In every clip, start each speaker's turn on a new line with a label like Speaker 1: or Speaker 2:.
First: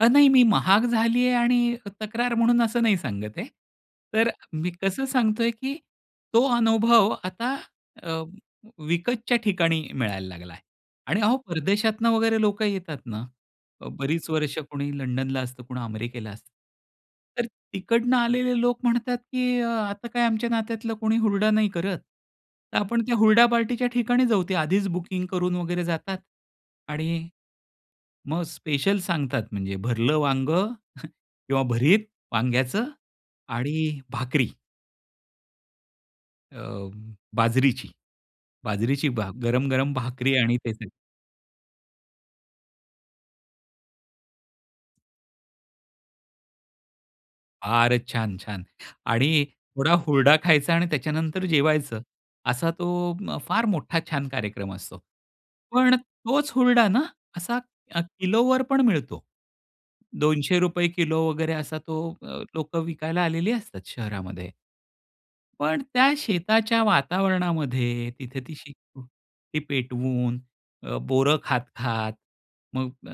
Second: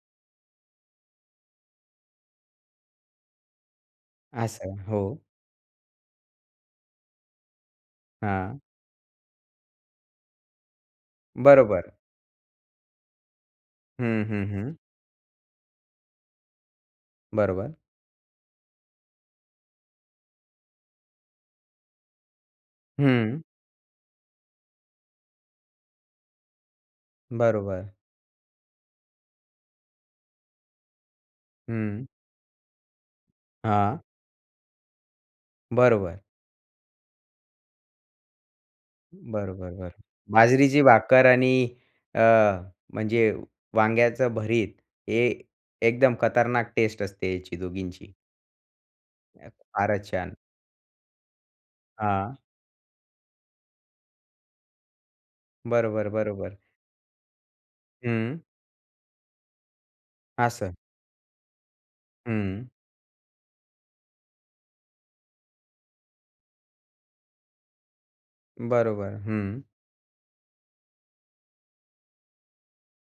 Speaker 1: अ नाही मी महाग झाली आहे आणि तक्रार म्हणून असं नाही सांगत आहे. तर मी
Speaker 2: असं,
Speaker 1: कसं
Speaker 2: हो.
Speaker 1: सांगतोय की तो अनुभव आता अ,
Speaker 2: हां.
Speaker 1: विकतच्या ठिकाणी मिळायला लागलाय. आणि अहो
Speaker 2: बरोबर.
Speaker 1: परदेशातनं वगैरे लोक येतात ना. अ,
Speaker 2: हं,
Speaker 1: बरीच
Speaker 2: हं,
Speaker 1: वर्ष
Speaker 2: हं.
Speaker 1: कुणी लंडनला असतं कुणी अमेरिकेला असतं. तर
Speaker 2: बरोबर.
Speaker 1: तिकडनं आलेले लोक म्हणतात की अ, आता काय आमच्या नात्यातला कोणी हुरडा नाही करत. तर आपण त्या
Speaker 2: हं.
Speaker 1: हुरडा पार्टीच्या ठिकाणी जाऊ. ते आधीच बुकिंग करून वगैरे जातात आणि
Speaker 2: बरोबर.
Speaker 1: मग स्पेशल सांगतात म्हणजे भरलं वांगं किंवा भरीत
Speaker 2: हं.
Speaker 1: वांग्याचं आणि
Speaker 2: हां.
Speaker 1: भाकरी.
Speaker 2: बरोबर.
Speaker 1: अ, बाजरीची. बाजरीची भा
Speaker 2: बरं, बरं, बरं.
Speaker 1: गरम-गरम भाकरी आणि ते च
Speaker 2: बाजरीची भाकर आणि अ, म्हणजे वांग्याचं भरीत हे एकदम खतरनाक टेस्ट असते याची
Speaker 1: फारच
Speaker 2: दोघींची.
Speaker 1: छान-छान! आणि
Speaker 2: अ,
Speaker 1: थोडा
Speaker 2: फारच छान!
Speaker 1: हुरडा खायचा आणि त्याच्यानंतर जेवायचं.
Speaker 2: हां.
Speaker 1: असा तो उम्म, फार मोठा छान कार्यक्रम असतो. पण
Speaker 2: बरोबर,
Speaker 1: तोच
Speaker 2: बरोबर.
Speaker 1: हुरडा ना, असा अ,
Speaker 2: हं.
Speaker 1: किलोवर पण मिळतो. दोनशे
Speaker 2: असं.
Speaker 1: रुपये किलो वगैरे असा तो अ,
Speaker 2: हं.
Speaker 1: लोक विकायला आलेली असतात शहरामध्ये. पण त्या शेताच्या वातावरणामध्ये तिथे ती
Speaker 2: बरोबर.
Speaker 1: शेकोटी
Speaker 2: हं.
Speaker 1: पेटवून. अ, बोरं खात-खात, मग अ,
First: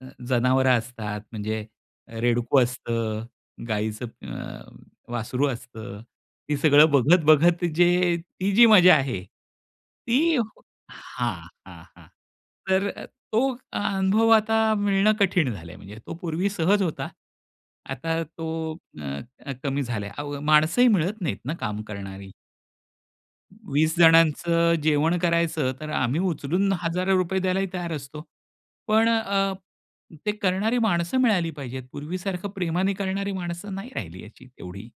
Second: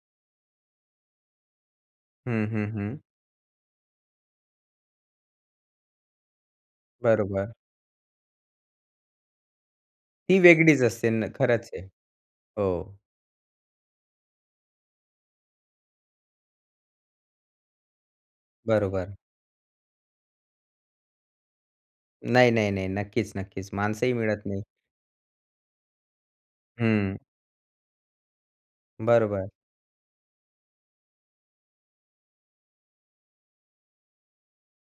Speaker 1: अ, जनावरं असतात, म्हणजे अ,
Speaker 2: हं,
Speaker 1: रेडकू
Speaker 2: हं, हं.
Speaker 1: असतं, गाईचं अ, वासरू असतं. ते सगळं
Speaker 2: बरोबर.
Speaker 1: बघत-बघत जे ती जी मजा आहे, ती
Speaker 2: ती वेगळीच असेल न
Speaker 1: हां,
Speaker 2: खरंच
Speaker 1: हां,
Speaker 2: आहे.
Speaker 1: हां. तर
Speaker 2: हो.
Speaker 1: अ, तो अनुभव आता मिळणं कठीण झालंय म्हणजे तो पूर्वी सहज होता. आता तो अ,
Speaker 2: बरोबर.
Speaker 1: अ, कमी झालाय. अहो, माणसंही मिळत नाहीत ना काम करणारी.
Speaker 2: नाही, नाही, नाही, नक्कीच, नक्कीच.
Speaker 1: 20
Speaker 2: माणसंही मिळत नाही.
Speaker 1: जणांचं जेवण करायचं तर आम्ही उचलून हजारो
Speaker 2: हं.
Speaker 1: रुपये द्यायलाही तयार असतो, पण अ,
Speaker 2: बरोबर.
Speaker 1: अ, ते करणारी माणसं मिळाली पाहिजेत, पूर्वीसारखं प्रेमाने करणारी माणसं नाही राहिली याची तेवढी.